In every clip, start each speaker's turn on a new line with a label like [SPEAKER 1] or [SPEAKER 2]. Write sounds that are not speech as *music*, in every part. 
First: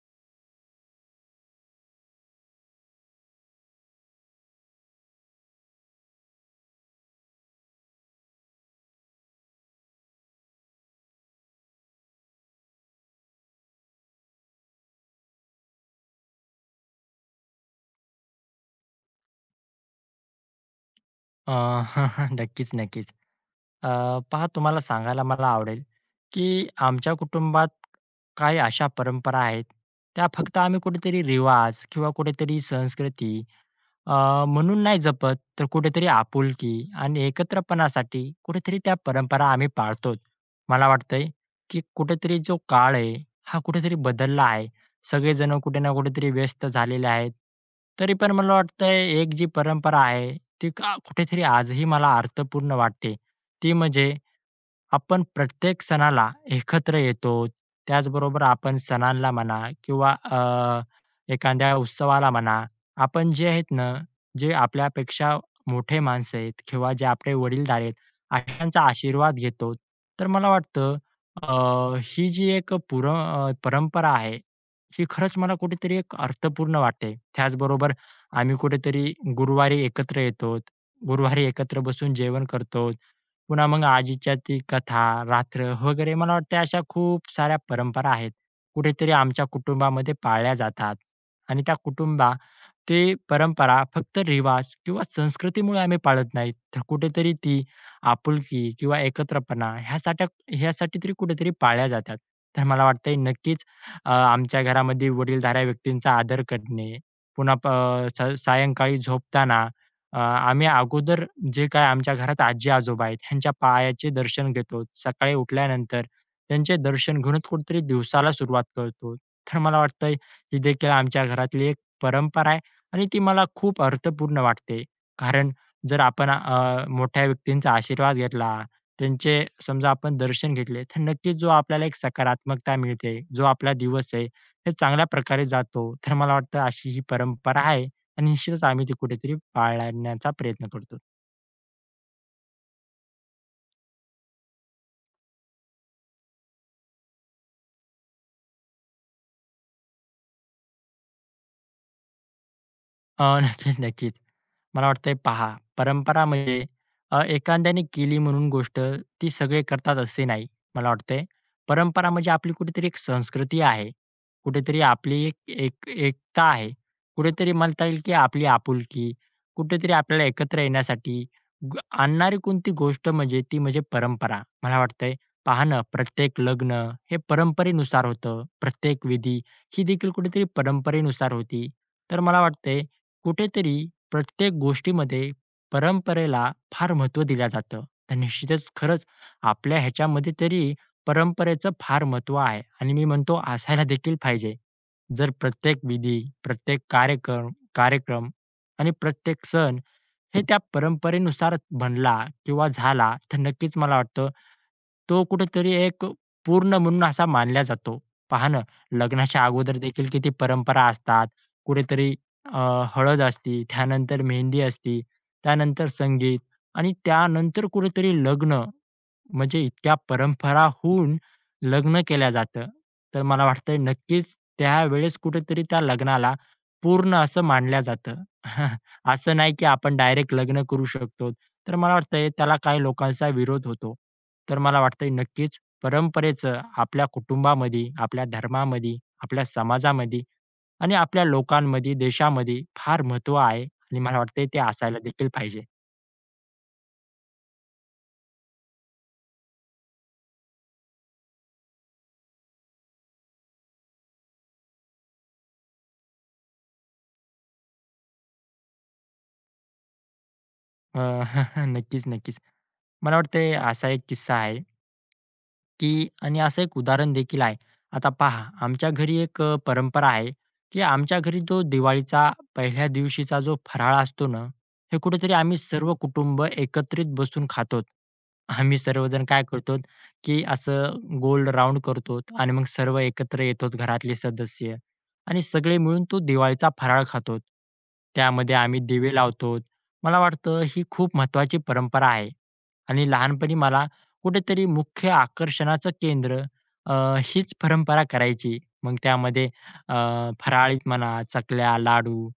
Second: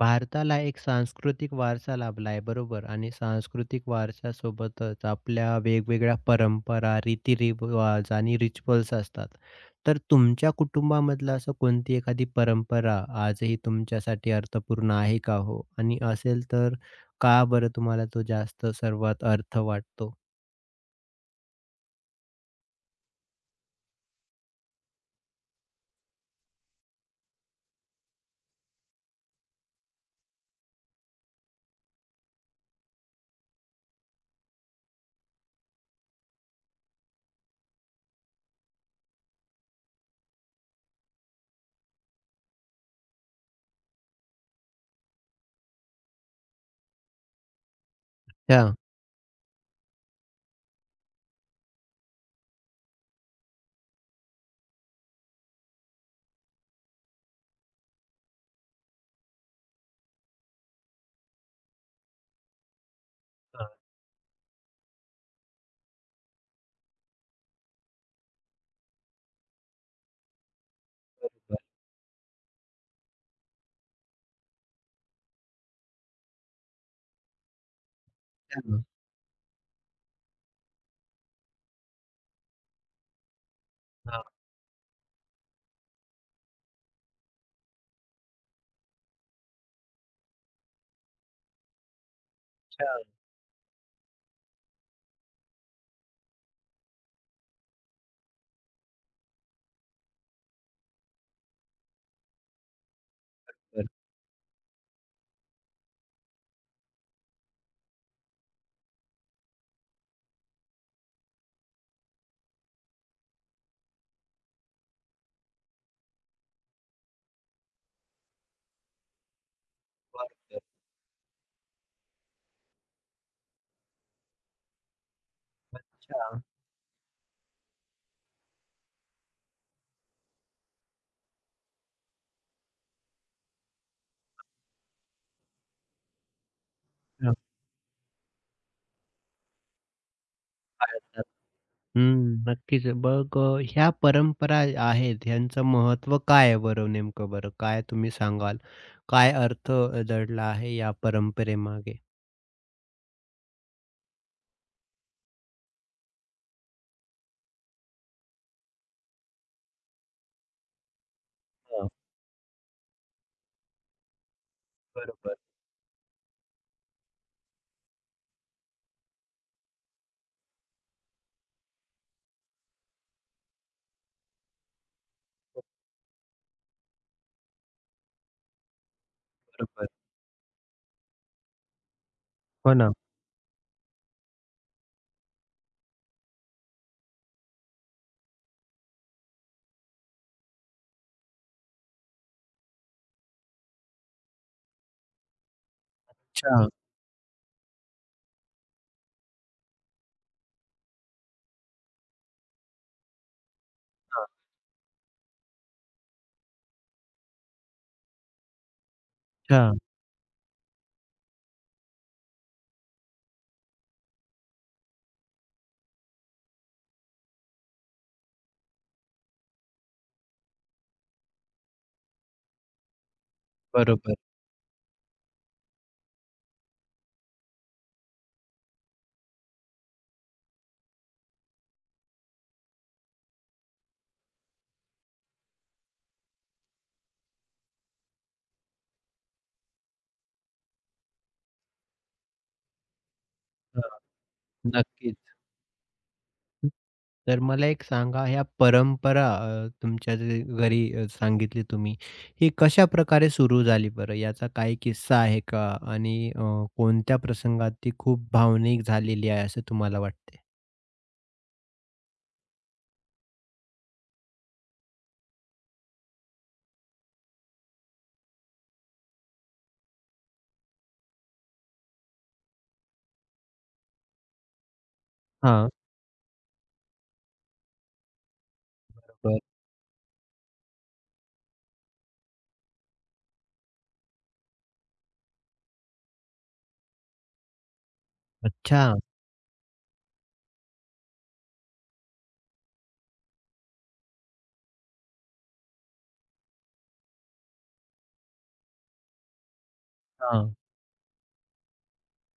[SPEAKER 1] भारताला एक सांस्कृतिक वारसा लाभला आहे बरोबर आणि सांस्कृतिक वारशासोबतच आपल्या वेगवेगळ्या परंपरा, रीतिरिवाज आणि रिच्युअल्स असतात. तर तुमच्या कुटुंबामधलं असं कोणती एखादी परंपरा आजही तुमच्यासाठी अर्थपूर्ण आहे का हो? आणि असेल तर का बरं तुम्हाला तो जास्त सर्वात अर्थ वाटतो?
[SPEAKER 2] अ, *laughs* नक्कीच, नक्कीच. अ, पहा तुम्हाला सांगायला मला आवडेल, की आमच्या कुटुंबात काही अशा परंपरा आहेत, त्या फक्त आम्ही कुठेतरी रिवाज किंवा कुठेतरी संस्कृती म्हणून नाही जपत, तर कुठेतरी आपुलकी आणि एकत्रपणासाठी कुठेतरी त्या परंपरा आम्ही पाळतो. मला वाटतंय, की कुठेतरी जो काळ आहे, हा कुठेतरी बदलला आहे. सगळेजण कुठे ना कुठेतरी व्यस्त झालेले आहेत. तरी पण मला
[SPEAKER 1] अच्छा.
[SPEAKER 2] वाटतंय, एक जी परंपरा आहे, ती का कुठेतरी आजही मला अर्थपूर्ण वाटते. ती म्हणजे आपण प्रत्येक सणाला एकत्र येतो. त्याचबरोबर आपण सणांना म्हणा किंवा एखाद्या उत्सवाला म्हणा, आपण जे
[SPEAKER 1] हां,
[SPEAKER 2] आहेत ना, जे आपल्यापेक्षा मोठे माणसं आहेत किंवा जे आपले वडीलधारे आहेत, अशांचा आशीर्वाद घेतो. तर मला वाटतं अ, ही जी एक परंपरा आहे, ही खरंच मला कुठेतरी एक अर्थपूर्ण वाटते. त्याचबरोबर आम्ही
[SPEAKER 1] बरं.
[SPEAKER 2] कुठेतरी गुरुवारी एकत्र येतो. गुरुवारी एकत्र बसून जेवण करतो. पुन्हा मग
[SPEAKER 1] हां,
[SPEAKER 2] आजीच्या ती कथा, रात्र वगैरे मला वाटतं अशा खूप साऱ्या परंपरा आहेत, कुठेतरी आमच्या कुटुंबामध्ये पाळल्या जातात आणि त्या कुटुंबा
[SPEAKER 1] अच्छा.
[SPEAKER 2] ते परंपरा फक्त रिवाज किंवा संस्कृतीमुळे आम्ही पाळत नाहीत, तर कुठेतरी ती आपुलकी किंवा एकत्रपणा ह्यासाठी ह्यासाठी तरी कुठेतरी पाळल्या जातात. तर मला वाटतंय नक्कीच
[SPEAKER 1] बरं,
[SPEAKER 2] आमच्या घरामध्ये वडीलधाऱ्या व्यक्तींचा आदर करणे, पुन्हा प स सायंकाळी झोपताना आम्ही अगोदर जे काय आमच्या घरात आजी-आजोबा आहेत, ह्यांच्या पायाचे दर्शन घेतो. सकाळी उठल्यानंतर त्यांचे दर्शन घेऊनच कुठेतरी दिवसाला सुरुवात करतो. तर मला वाटतंय
[SPEAKER 1] बरं,
[SPEAKER 2] ही
[SPEAKER 1] बरं.
[SPEAKER 2] देखील आमच्या घरातली एक परंपरा आणि ती मला खूप अर्थपूर्ण वाटते. कारण जर
[SPEAKER 1] अच्छा.
[SPEAKER 2] आपण मोठ्या व्यक्तींचा आशीर्वाद घेतला, त्यांचे समजा आपण दर्शन घेतले, तर नक्कीच जो आपल्याला एक सकारात्मकता मिळते, जो आपला दिवस आहे, हे चांगल्या प्रकारे जातो. तर मला वाटतं अशी ही परंपरा आहे आणि निश्चितच आम्ही ती कुठेतरी पाळण्याचा प्रयत्न करतो.
[SPEAKER 1] हां. हम्म, नक्कीच. मग ह्या परंपरा आहेत ह्यांचं महत्त्व काय आहे बरं नेमकं बरं? काय तुम्ही सांगाल? काय अर्थ दडला आहे या परंपरेमागे?
[SPEAKER 2] अ, *laughs* नक्कीच, नक्कीच. मला वाटतंय पहा, परंपरा म्हणजे एखाद्याने केली म्हणून गोष्ट ती सगळे करतात असे नाही. मला वाटतंय
[SPEAKER 1] हां,
[SPEAKER 2] परंपरा म्हणजे आपली कुठेतरी एक संस्कृती आहे. कुठेतरी आपली एक
[SPEAKER 1] बरोबर,
[SPEAKER 2] एक एकता आहे. कुठेतरी म्हणता येईल की आपली आपुलकी. कुठेतरी आपल्याला एकत्र येण्यासाठी आणणारी कोणती गोष्ट म्हणजे ती म्हणजे परंपरा. मला वाटतंय पहा ना, प्रत्येक लग्न हे परंपरेनुसार होतं. प्रत्येक विधी ही
[SPEAKER 1] बरोबर.
[SPEAKER 2] देखील कुठेतरी परंपरेनुसार होती. तर मला
[SPEAKER 1] हो
[SPEAKER 2] वाटतंय
[SPEAKER 1] ना.
[SPEAKER 2] कुठेतरी प्रत्येक गोष्टीमध्ये परंपरेला फार महत्त्व दिलं जातं. तर निश्चितच खरंच आपल्या ह्याच्यामध्ये तरी परंपरेचं फार महत्त्व आहे आणि मी म्हणतो असायला देखील पाहिजे. जर प्रत्येक विधी,
[SPEAKER 1] अच्छा,
[SPEAKER 2] प्रत्येक कार्यक्रम कार्यक्रम आणि प्रत्येक सण हे त्या परंपरेनुसार बनला किंवा झाला, तर नक्कीच मला वाटतं, तो कुठेतरी एक पूर्ण म्हणून असा मानला जातो. पहा ना, लग्नाच्या
[SPEAKER 1] अच्छा.
[SPEAKER 2] अगोदर देखील किती परंपरा असतात. कुठेतरी अ, हळद असते, त्यानंतर मेहंदी असते, त्यानंतर संगीत आणि त्यानंतर कुठेतरी लग्न म्हणजे इतक्या परंपरा होऊन लग्न केल्या जातं. तर मला वाटतंय
[SPEAKER 1] बरोबर.
[SPEAKER 2] नक्कीच त्यावेळेस कुठेतरी त्या लग्नाला पूर्ण असं मानल्या जातं. *laughs* असं नाही की आपण डायरेक्ट लग्न करू शकतो. तर मला वाटतंय त्याला काही लोकांचा विरोध होतो. तर मला वाटतंय नक्कीच परंपरेचं आपल्या कुटुंबामध्ये, आपल्या धर्मामध्ये, आपल्या समाजामध्ये आणि आपल्या लोकांमध्ये, देशामध्ये फार महत्त्व आहे
[SPEAKER 1] हां,
[SPEAKER 2] आणि मला वाटतंय ते असायला
[SPEAKER 1] नक्कीच.
[SPEAKER 2] देखील पाहिजे.
[SPEAKER 1] तर मला एक सांगा ह्या परंपरा तुमच्या जे घरी सांगितली तुम्ही, ही कशाप्रकारे सुरू झाली बरं? याचा काही किस्सा आहे का? आणि कोणत्या प्रसंगात ती खूप भावनिक झालेली आहे असं तुम्हाला वाटते?
[SPEAKER 2] अ, *laughs* नक्कीच, नक्कीच. मला वाटतंय असा एक किस्सा आहे की आणि असं एक उदाहरण देखील आहे. आता पहा, आमच्या घरी एक परंपरा आहे, की आमच्या घरी जो दिवाळीचा पहिल्या दिवशीचा जो फराळ असतो ना, हे कुठेतरी आम्ही
[SPEAKER 1] हां.
[SPEAKER 2] सर्व कुटुंब एकत्रित बसून खातो. आम्ही सर्वजण काय करतो, की असं गोल राउंड करतो आणि मग सर्व एकत्र येतो घरातले सदस्य आणि सगळे मिळून तो दिवाळीचा फराळ खातो. त्यामध्ये आम्ही
[SPEAKER 1] अच्छा.
[SPEAKER 2] दिवे लावतो. मला वाटतं ही खूप महत्त्वाची परंपरा आहे आणि लहानपणी मला कुठेतरी मुख्य आकर्षणाचं केंद्र अ, हीच परंपरा करायची. मग त्यामध्ये अ,
[SPEAKER 1] हां.
[SPEAKER 2] फराळीत म्हणा, चकल्या, लाडू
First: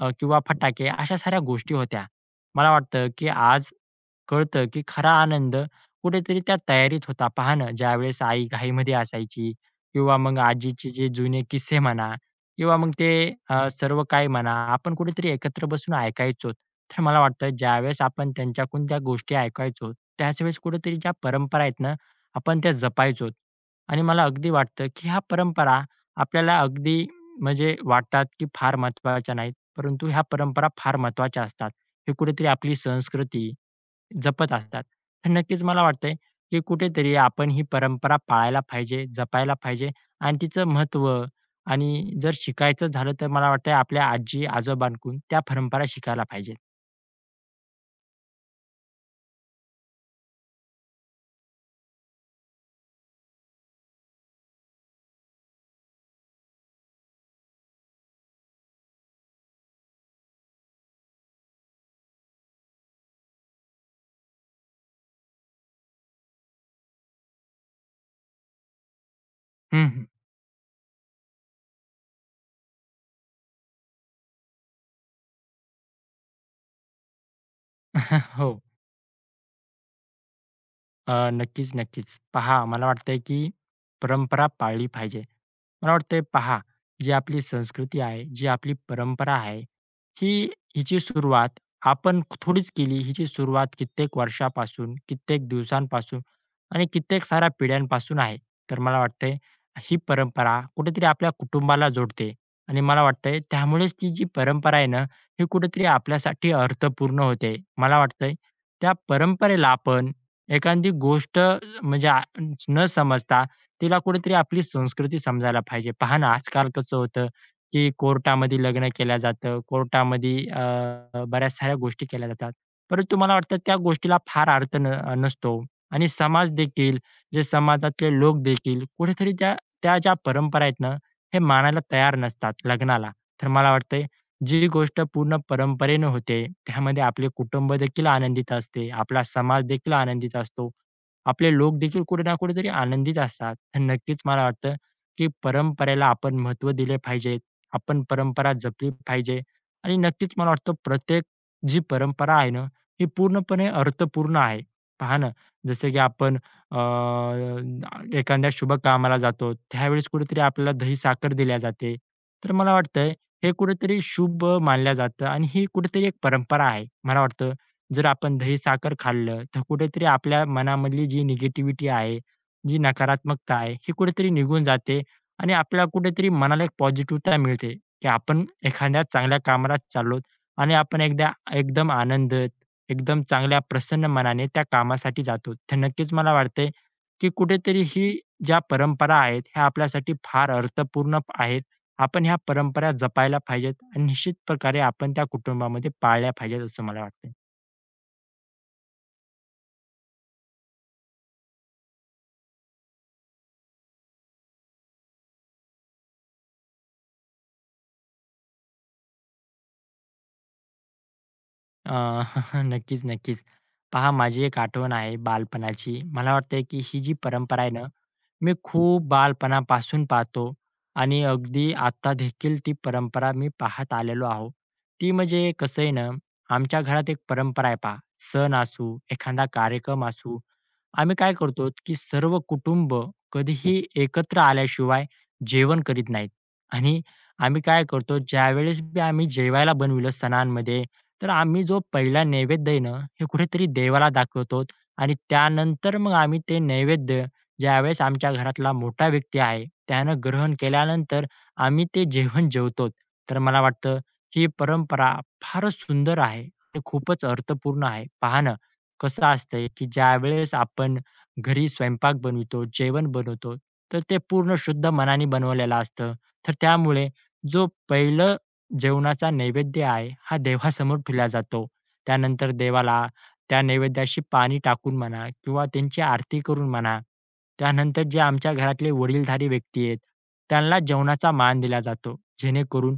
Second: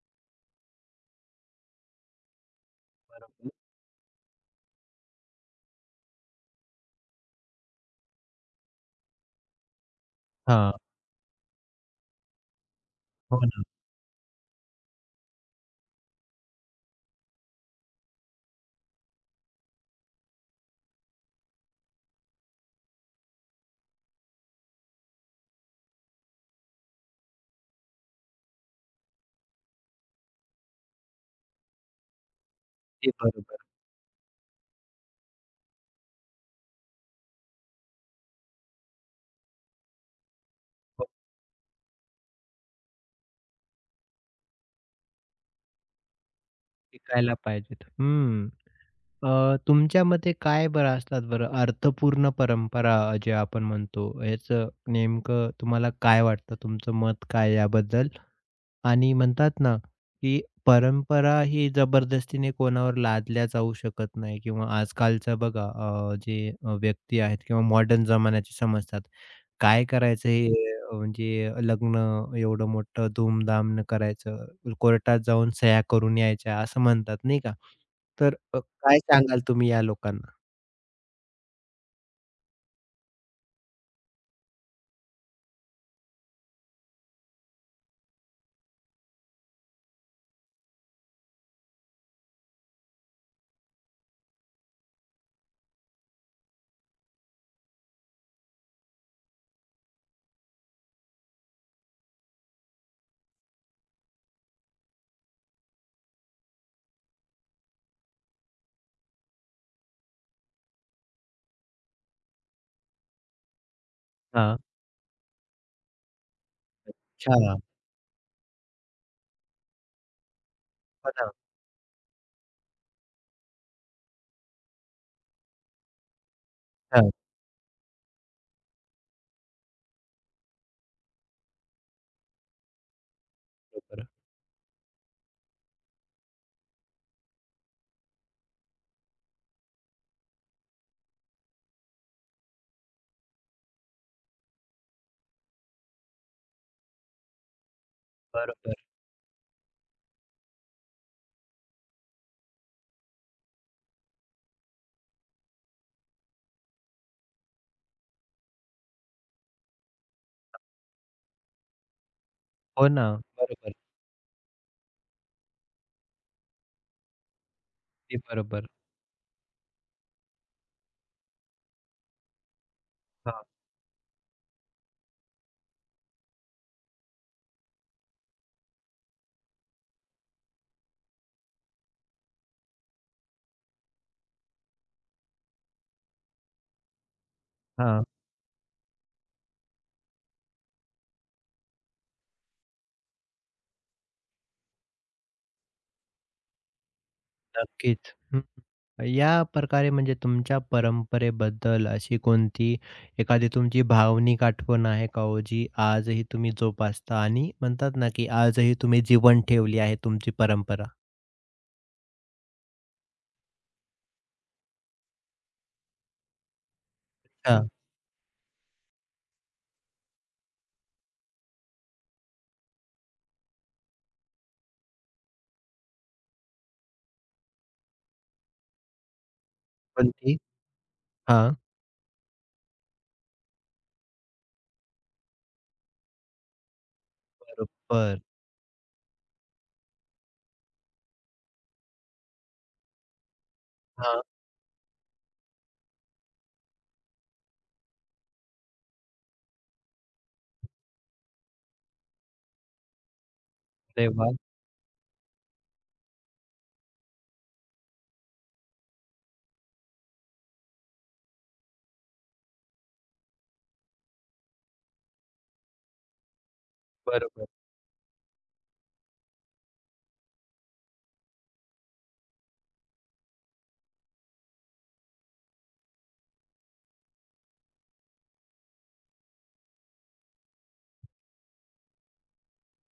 [SPEAKER 2] किंवा फटाके अशा साऱ्या गोष्टी होत्या. मला वाटतं, की आज कळतं, की खरा आनंद कुठेतरी त्या तयारीत होता. पहा ना, ज्यावेळेस आई घाईमध्ये असायची किंवा मग
[SPEAKER 1] हां.
[SPEAKER 2] आजीचे जे जुने किस्से म्हणा किंवा मग ते
[SPEAKER 1] हो ना.
[SPEAKER 2] सर्व काही म्हणा, आपण कुठेतरी एकत्र बसून ऐकायचो. तर मला वाटतं, ज्यावेळेस आपण त्यांच्याकडून त्या गोष्टी ऐकायचो त्याच वेळेस कुठेतरी ज्या परंपरा आहेत ना, आपण त्या जपायचो आणि मला अगदी वाटतं, की ह्या परंपरा आपल्याला अगदी म्हणजे वाटतात, की फार महत्त्वाच्या नाहीत, परंतु ह्या परंपरा फार महत्त्वाच्या असतात. हे कुठेतरी आपली
[SPEAKER 1] ते
[SPEAKER 2] संस्कृती
[SPEAKER 1] बरोबर.
[SPEAKER 2] जपत असतात. तर नक्कीच मला वाटतंय, की कुठेतरी आपण ही परंपरा पाळायला पाहिजे, जपायला पाहिजे आणि तिचं महत्त्व
[SPEAKER 1] हो,
[SPEAKER 2] आणि जर शिकायचं झालं, तर मला वाटतंय आपल्या आजी-आजोबांकडून त्या परंपरा शिकायला पाहिजेत.
[SPEAKER 1] शिकायला पाहिजेत. हं. तुमच्या मते काय बरं असतात बरं अर्थपूर्ण परंपरा जे आपण म्हणतो, याचं नेमकं तुम्हाला काय वाटतं? तुमचं मत काय याबद्दल? आणि म्हणतात ना, की परंपरा ही जबरदस्तीने कोणावर लादल्या जाऊ शकत नाही किंवा आजकालचं बघा जे व्यक्ती आहेत किंवा मॉडर्न जमान्याची समजतात. काय
[SPEAKER 2] हं, हं.
[SPEAKER 1] करायचं हे म्हणजे लग्न एवढं मोठं धूमधामनं करायचं, कोर्टात जाऊन सह्या करून यायच्या असं म्हणतात नाही का? तर
[SPEAKER 2] *laughs* हो.
[SPEAKER 1] काय सांगाल तुम्ही या लोकांना?
[SPEAKER 2] नक्कीच, नक्कीच. पहा मला वाटतंय, की परंपरा पाळली पाहिजे. मला वाटतंय पहा, जी आपली संस्कृती आहे, जी आपली परंपरा आहे, ही हिची सुरुवात आपण थोडीच केली. हिची सुरुवात कित्येक वर्षापासून, कित्येक दिवसांपासून आणि कित्येक साऱ्या पिढ्यांपासून आहे. तर मला वाटतंय, ही परंपरा कुठेतरी आपल्या कुटुंबाला जोडते आणि मला वाटतंय त्यामुळेच ती जी परंपरा आहे ना, ही कुठेतरी आपल्यासाठी अर्थपूर्ण होते. मला वाटतंय, त्या परंपरेला आपण एखादी गोष्ट म्हणजे न समजता तिला कुठेतरी
[SPEAKER 1] हां,
[SPEAKER 2] आपली संस्कृती समजायला पाहिजे. पहा ना, आजकाल कसं होतं,
[SPEAKER 1] अच्छा.
[SPEAKER 2] की कोर्टामध्ये लग्न केलं जातं. कोर्टामध्ये
[SPEAKER 1] हो ना.
[SPEAKER 2] बऱ्याच साऱ्या गोष्टी केल्या जातात. परंतु मला वाटतं त्या गोष्टीला फार अर्थ नसतो आणि समाज देखील,
[SPEAKER 1] हां,
[SPEAKER 2] जे समाजातले लोक देखील कुठेतरी त्या त्या ज्या परंपरा आहेत ना, हे मानायला तयार नसतात लग्नाला. तर मला वाटतंय
[SPEAKER 1] बरोबर,
[SPEAKER 2] जी गोष्ट पूर्ण परंपरेने होते, त्यामध्ये आपले कुटुंब देखील आनंदित असते, आपला समाज देखील आनंदित असतो, आपले लोक देखील कुठे ना कुठेतरी आनंदित असतात. तर नक्कीच मला वाटतं, की परंपरेला आपण महत्त्व दिले पाहिजे. आपण परंपरा
[SPEAKER 1] बरोबर.
[SPEAKER 2] जपली पाहिजे आणि नक्कीच मला वाटतं प्रत्येक जी परंपरा आहे ना, ही पूर्णपणे अर्थपूर्ण आहे. पहा ना, जसं की आपण अ, एखाद्या शुभ कामाला जातो, त्यावेळेस कुठेतरी आपल्याला दही साखर दिल्या जाते. तर मला
[SPEAKER 1] हो ना,
[SPEAKER 2] वाटतंय हे
[SPEAKER 1] बरोबर.
[SPEAKER 2] कुठेतरी शुभ मानलं जातं आणि ही कुठेतरी एक परंपरा आहे. मला वाटतं जर
[SPEAKER 1] ते
[SPEAKER 2] आपण
[SPEAKER 1] बरोबर.
[SPEAKER 2] दही-साखर खाल्लं, तर कुठेतरी आपल्या मनामधली जी निगेटिव्हिटी आहे, जी
[SPEAKER 1] हां,
[SPEAKER 2] नकारात्मकता आहे, ही कुठेतरी निघून जाते आणि आपल्याला कुठेतरी मनाला एक पॉझिटिव्हता मिळते, की आपण एखाद्या चांगल्या कामाला चाललोत आणि आपण एकदा एकदम आनंदात, एकदम चांगल्या प्रसन्न मनाने त्या कामासाठी जातो. तर नक्कीच मला वाटतंय, की कुठेतरी ही
[SPEAKER 1] हां,
[SPEAKER 2] ज्या परंपरा आहेत, ह्या आपल्यासाठी फार अर्थपूर्ण आहेत. आपण ह्या परंपरा जपायला पाहिजेत आणि निश्चित प्रकारे आपण त्या कुटुंबामध्ये पाळल्या पाहिजेत असं मला वाटतंय.
[SPEAKER 1] नक्कीच. हं. या प्रकारे म्हणजे तुमच्या परंपरेबद्दल अशी कोणती एखादी तुमची भावनिक आठवण आहे का हो, जी आजही तुम्ही जोपासता आणि म्हणतात ना, की आजही तुम्ही जिवंत ठेवली आहे तुमची परंपरा?
[SPEAKER 2] अ, *laughs* नक्कीच, नक्कीच. पहा माझी एक आठवण आहे बालपणाची. मला वाटतंय की ही जी
[SPEAKER 1] अच्छा,
[SPEAKER 2] परंपरा आहे ना मी खूप बालपणापासून पाहतो आणि अगदी आता देखील ती परंपरा मी पाहत आलेलो आहो. ती म्हणजे कसं आहे ना, आमच्या घरात एक परंपरा आहे पहा, सण असू, एखादा कार्यक्रम
[SPEAKER 1] कोणती?
[SPEAKER 2] असू, आम्ही काय
[SPEAKER 1] हां,
[SPEAKER 2] करतो की सर्व कुटुंब कधीही एकत्र आल्याशिवाय जेवण करीत नाहीत आणि आम्ही काय करतो
[SPEAKER 1] बरोबर.
[SPEAKER 2] ज्यावेळेस बी आम्ही जेवायला बनविलं सणांमध्ये, तर आम्ही जो पहिला नैवेद्य आहे ना, हे कुठेतरी देवाला
[SPEAKER 1] हां,
[SPEAKER 2] दाखवतो आणि त्यानंतर मग आम्ही ते नैवेद्य ज्यावेळेस आमच्या घरातला मोठा व्यक्ती आहे, त्यानं ग्रहण केल्यानंतर आम्ही ते जेवण जेवतो. तर मला वाटतं
[SPEAKER 1] अरे वाह!
[SPEAKER 2] ही परंपरा फारच सुंदर आहे आणि खूपच अर्थपूर्ण आहे. पहा ना, कसं असतंय, की ज्यावेळेस आपण घरी स्वयंपाक बनवितो, जेवण बनवतो, तर ते पूर्ण शुद्ध मनाने बनवलेलं असतं. तर त्यामुळे
[SPEAKER 1] बरोबर,
[SPEAKER 2] जो पहिलं जेवणाचा नैवेद्य आहे, हा देवासमोर ठेवला जातो. त्यानंतर देवाला त्या नैवेद्याशी पाणी टाकून म्हणा किंवा त्यांची आरती करून म्हणा, त्यानंतर जे आमच्या घरातले वडीलधारी व्यक्ती आहेत, त्यांना जेवणाचा मान दिला जातो. जेणेकरून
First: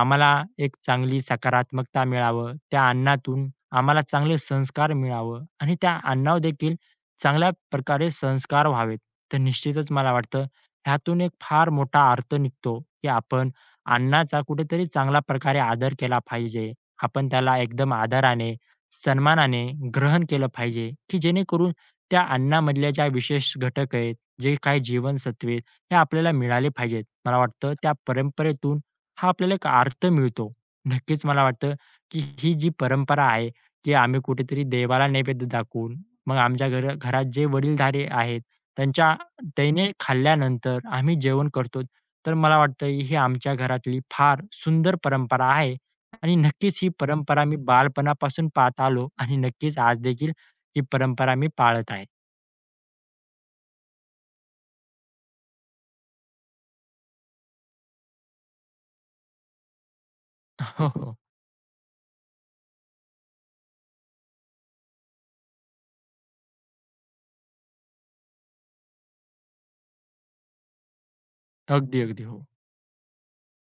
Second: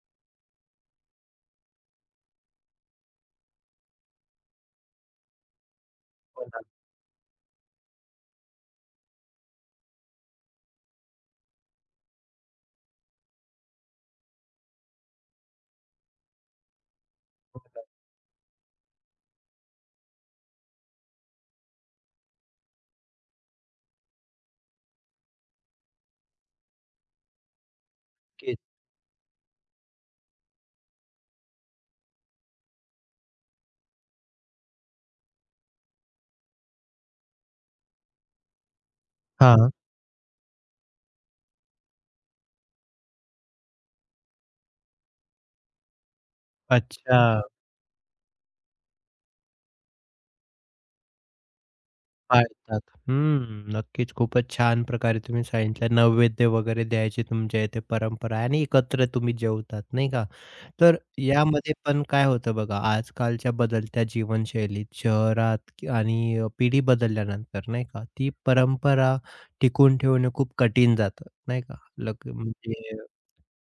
[SPEAKER 2] आम्हाला एक चांगली सकारात्मकता मिळावं, त्या अन्नातून आम्हाला चांगले संस्कार मिळावं आणि त्या अन्नावर देखील चांगल्या प्रकारे संस्कार व्हावेत. तर निश्चितच मला वाटतं ह्यातून एक फार मोठा अर्थ निघतो, की आपण अन्नाचा कुठेतरी चांगल्या प्रकारे आदर केला पाहिजे. आपण त्याला एकदम आदराने सन्मानाने ग्रहण केलं पाहिजे, की जेणेकरून त्या अन्नामधल्या ज्या विशेष घटक आहेत, जे काही जीवनसत्वे आहेत, हे आपल्याला मिळाले पाहिजेत. मला वाटतं त्या
[SPEAKER 1] नक्कीच.
[SPEAKER 2] परंपरेतून हा आपल्याला एक अर्थ मिळतो. नक्कीच मला वाटतं, की ही जी परंपरा आहे, की आम्ही कुठेतरी देवाला नैवेद्य दाखवून, मग आमच्या घरात जे वडीलधारे आहेत, त्यांच्या
[SPEAKER 1] हां,
[SPEAKER 2] त्याने खाल्ल्यानंतर आम्ही जेवण करतो. तर मला वाटतं ही आमच्या घरातली फार सुंदर परंपरा आहे आणि नक्कीच ही
[SPEAKER 1] अच्छा,
[SPEAKER 2] परंपरा मी बालपणापासून पाहत आलो आणि नक्कीच आज देखील ही परंपरा मी पाळत आहे.
[SPEAKER 1] पाळतात. हं, नक्कीच. खूपच छान प्रकारे तुम्ही सांगितलं. नैवेद्य वगैरे द्यायची तुमच्या इथे परंपरा आहे आणि एकत्र तुम्ही जेवतात, नाही का?
[SPEAKER 2] *laughs* हो,
[SPEAKER 1] तर
[SPEAKER 2] हो.
[SPEAKER 1] यामध्ये पण काय होतं बघा, आजकालच्या बदलत्या जीवनशैलीत शहरात की आणि पिढी बदलल्यानंतर, नाही का, ती परंपरा टिकून ठेवणं खूप कठीण जातं, नाही का?
[SPEAKER 2] अगदी, अगदी.
[SPEAKER 1] लग
[SPEAKER 2] हो.
[SPEAKER 1] म्हणजे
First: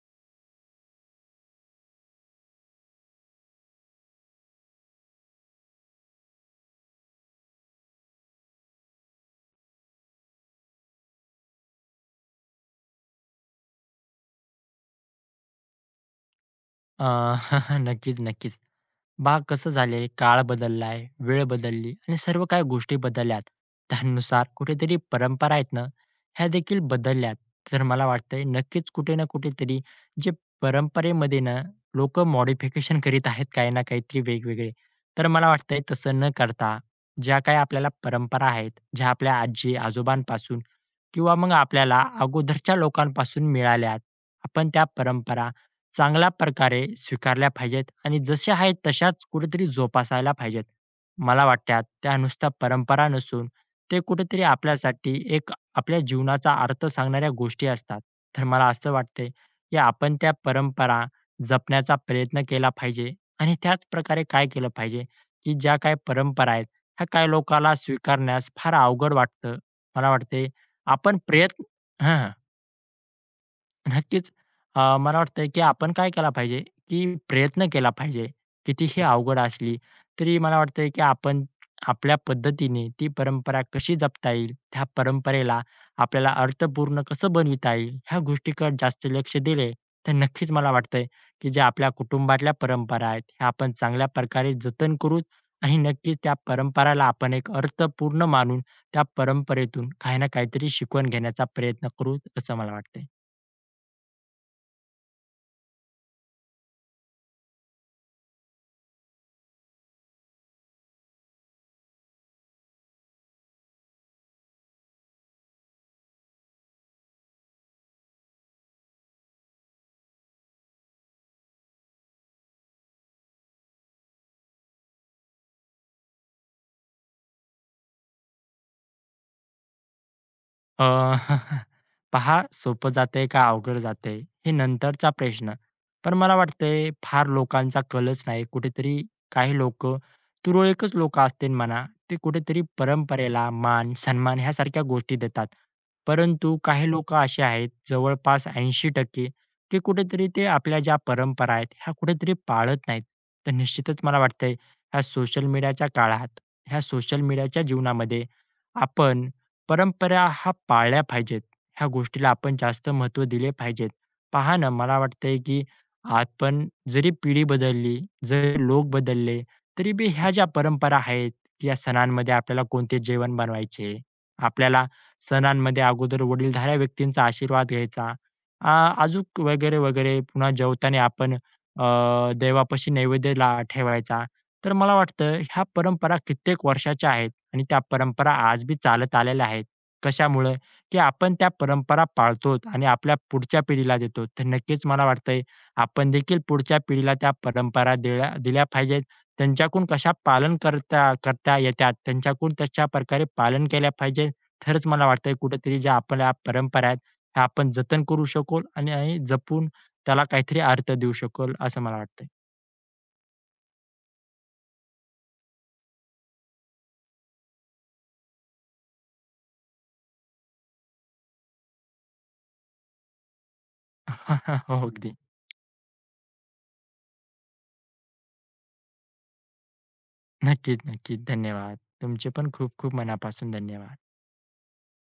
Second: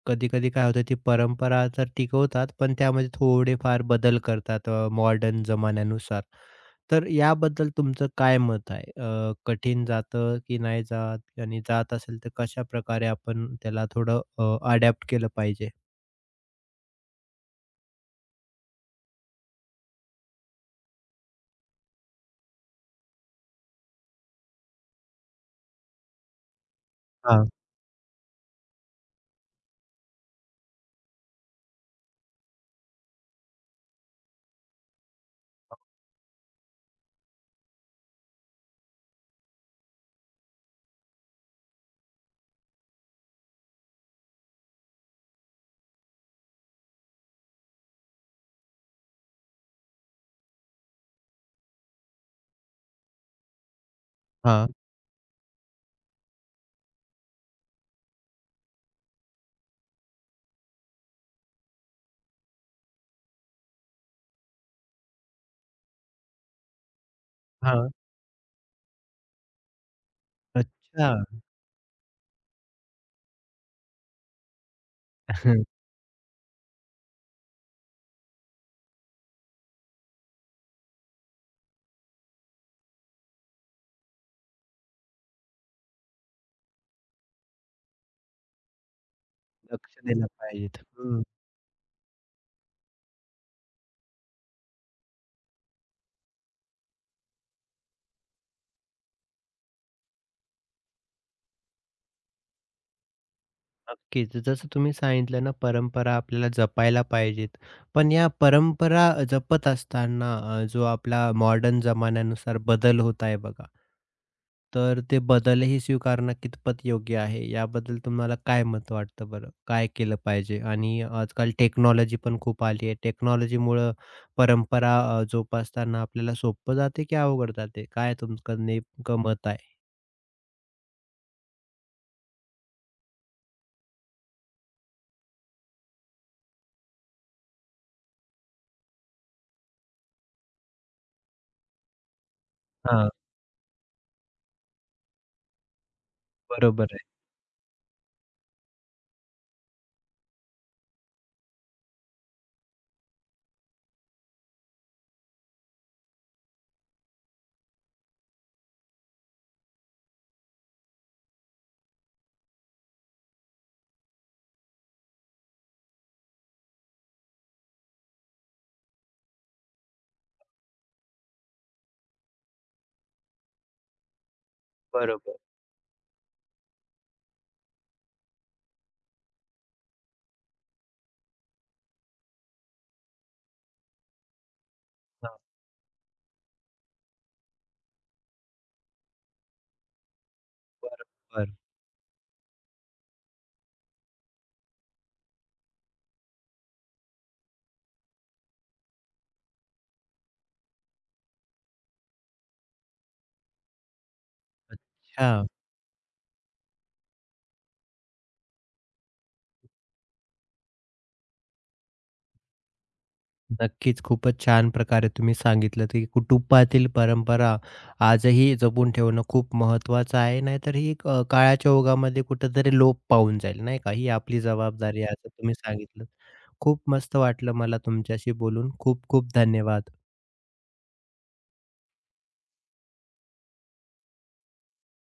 [SPEAKER 1] कधी-कधी काय होतं ती परंपरा तर टिकवतात, पण त्यामध्ये थोडेफार बदल करतात मॉडर्न जमान्यानुसार. तर याबद्दल तुमचं काय मत आहे? कठीण जातं की नाही जात आणि जात असेल तर कशाप्रकारे आपण त्याला थोडं अडॅप्ट केलं पाहिजे?
[SPEAKER 2] अ, *laughs* नक्कीच, नक्कीच. कसं झालंय, काळ बदललाय, वेळ बदलली आणि सर्व काही गोष्टी बदलल्यात. त्यानुसार कुठेतरी परंपरा आहेत ना, ह्या देखील बदलल्यात.
[SPEAKER 1] हां,
[SPEAKER 2] तर मला वाटतंय नक्कीच कुठे ना कुठेतरी जे परंपरेमध्ये ना लोकं मॉडिफिकेशन करीत आहेत काही ना काहीतरी वेगवेगळे. तर मला वाटतंय तसं न करता ज्या काही आपल्याला परंपरा आहेत, ज्या आपल्या आजी-आजोबांपासून किंवा मग आपल्याला अगोदरच्या लोकांपासून मिळाल्यात, आपण त्या परंपरा चांगल्या प्रकारे स्वीकारल्या पाहिजेत आणि जश्या आहेत तशाच कुठेतरी जोपासायला पाहिजेत. मला वाटतात त्या नुसत्या परंपरा नसून ते कुठेतरी
[SPEAKER 1] हां,
[SPEAKER 2] आपल्यासाठी एक आपल्या जीवनाचा अर्थ सांगणाऱ्या गोष्टी असतात. तर मला असं वाटतंय, की आपण त्या परंपरा जपण्याचा प्रयत्न केला पाहिजे आणि त्याच प्रकारे काय केलं पाहिजे, की ज्या काही परंपरा आहेत, ह्या काही लोकाला
[SPEAKER 1] हां.
[SPEAKER 2] स्वीकारण्यास फार अवघड वाटतं. मला वाटते
[SPEAKER 1] अच्छा.
[SPEAKER 2] आपण प्रयत्न हं. नक्कीच. मला वाटतंय की
[SPEAKER 1] *laughs*
[SPEAKER 2] आपण काय केला पाहिजे, की प्रयत्न केला पाहिजे. कितीही अवघड असली तरी मला वाटतंय की आपण आपल्या पद्धतीने ती परंपरा कशी जपता येईल, त्या परंपरेला आपल्याला अर्थपूर्ण कसं बनविता येईल, ह्या गोष्टीकडे जास्त लक्ष दिले,
[SPEAKER 1] लक्ष
[SPEAKER 2] तर
[SPEAKER 1] दिलं
[SPEAKER 2] नक्कीच मला
[SPEAKER 1] पाहिजेत.
[SPEAKER 2] वाटतंय की ज्या आपल्या कुटुंबातल्या परंपरा आहेत, ह्या आपण चांगल्या प्रकारे जतन करू आणि नक्कीच त्या परंपराला आपण एक अर्थपूर्ण मानून त्या परंपरेतून काही ना काहीतरी शिकवण घेण्याचा प्रयत्न करू, असं मला वाटतंय.
[SPEAKER 1] नक्कीच. जसं तुम्ही सांगितलं ना, परंपरा आपल्याला जपायला पाहिजेत. पण या परंपरा जपत असताना जो आपला मॉडर्न जमान्यानुसार बदल होत आहे बघा, तर ते बदलही स्वीकारणं कितपत योग्य आहे? याबद्दल तुम्हाला काय मत वाटतं बरं? काय केलं पाहिजे? आणि आजकाल टेक्नॉलॉजी पण खूप आली आहे. टेक्नॉलॉजीमुळं परंपरा जोपासताना आपल्याला सोपं जाते की अवघड जाते? काय तुमचं नेमकं मत आहे?
[SPEAKER 2] अ, *laughs* पहा सोपं जाते का अवघड जातंय? हे नंतरचा प्रश्न. पण मला वाटतंय फार लोकांचा कलच नाही. कुठेतरी काही लोक तुरळकच लोक असतील म्हणा, ते कुठेतरी
[SPEAKER 1] हां,
[SPEAKER 2] परंपरेला मान, सन्मान ह्यासारख्या गोष्टी देतात. परंतु काही
[SPEAKER 1] बरोबर आहे.
[SPEAKER 2] लोकं असे आहेत जवळपास 80% की कुठेतरी ते आपल्या ज्या परंपरा आहेत, ह्या कुठेतरी पाळत नाहीत. तर निश्चितच मला वाटतंय ह्या सोशल मीडियाच्या काळात, ह्या सोशल मीडियाच्या जीवनामध्ये आपण परंपरा हा पाळल्या पाहिजेत. ह्या गोष्टीला आपण जास्त महत्व दिले पाहिजेत. पहा ना, मला वाटतंय की आपण जरी पिढी बदलली, जरी लोक बदलले, तरी बी ह्या ज्या परंपरा आहेत, की या सणांमध्ये आपल्याला कोणते जेवण बनवायचे, आपल्याला
[SPEAKER 1] बरोबर.
[SPEAKER 2] सणांमध्ये अगोदर वडीलधाऱ्या व्यक्तींचा आशीर्वाद घ्यायचा. आ, अजूक वगैरे, वगैरे. पुन्हा जेवताना आपण अ, देवापाशी नैवेद्य ला ठेवायचा. तर मला वाटतं
[SPEAKER 1] हां,
[SPEAKER 2] ह्या परंपरा कित्येक वर्षाच्या आहेत. आणि त्या परंपरा आज बी चालत आलेल्या आहेत. कशामुळं? की आपण त्या
[SPEAKER 1] बरोबर.
[SPEAKER 2] परंपरा पाळतो आणि आपल्या पुढच्या पिढीला देतो. तर नक्कीच मला वाटतंय आपण देखील पुढच्या पिढीला त्या परंपरा दिल्या दिल्या पाहिजेत. त्यांच्याकडून कशा पालन करता करता येतात, त्यांच्याकडून तशा प्रकारे पालन केल्या पाहिजे. तरच मला वाटतंय
[SPEAKER 1] अच्छा.
[SPEAKER 2] कुठेतरी ज्या आपल्या परंपरा आहेत, ह्या आपण जतन करू शकू आणि आणि जपून त्याला काहीतरी अर्थ देऊ शकू, असं मला वाटतंय.
[SPEAKER 1] नक्कीच. खूपच छान प्रकारे तुम्ही सांगितलं, की कुटुंबातील परंपरा आजही जपून ठेवणं खूप महत्त्वाचं आहे. नाहीतर ही काळाच्या ओघामध्ये कुठेतरी लोप पावून जाईल, नाही का? ही आपली
[SPEAKER 2] *laughs* हो,
[SPEAKER 1] जबाबदारी आहे,
[SPEAKER 2] अगदी.
[SPEAKER 1] असं तुम्ही सांगितलं. खूप मस्त वाटलं मला तुमच्याशी बोलून. खूप खूप धन्यवाद.
[SPEAKER 2] नक्कीच, नक्कीच. धन्यवाद. तुमचे पण खूप खूप मनापासून धन्यवाद.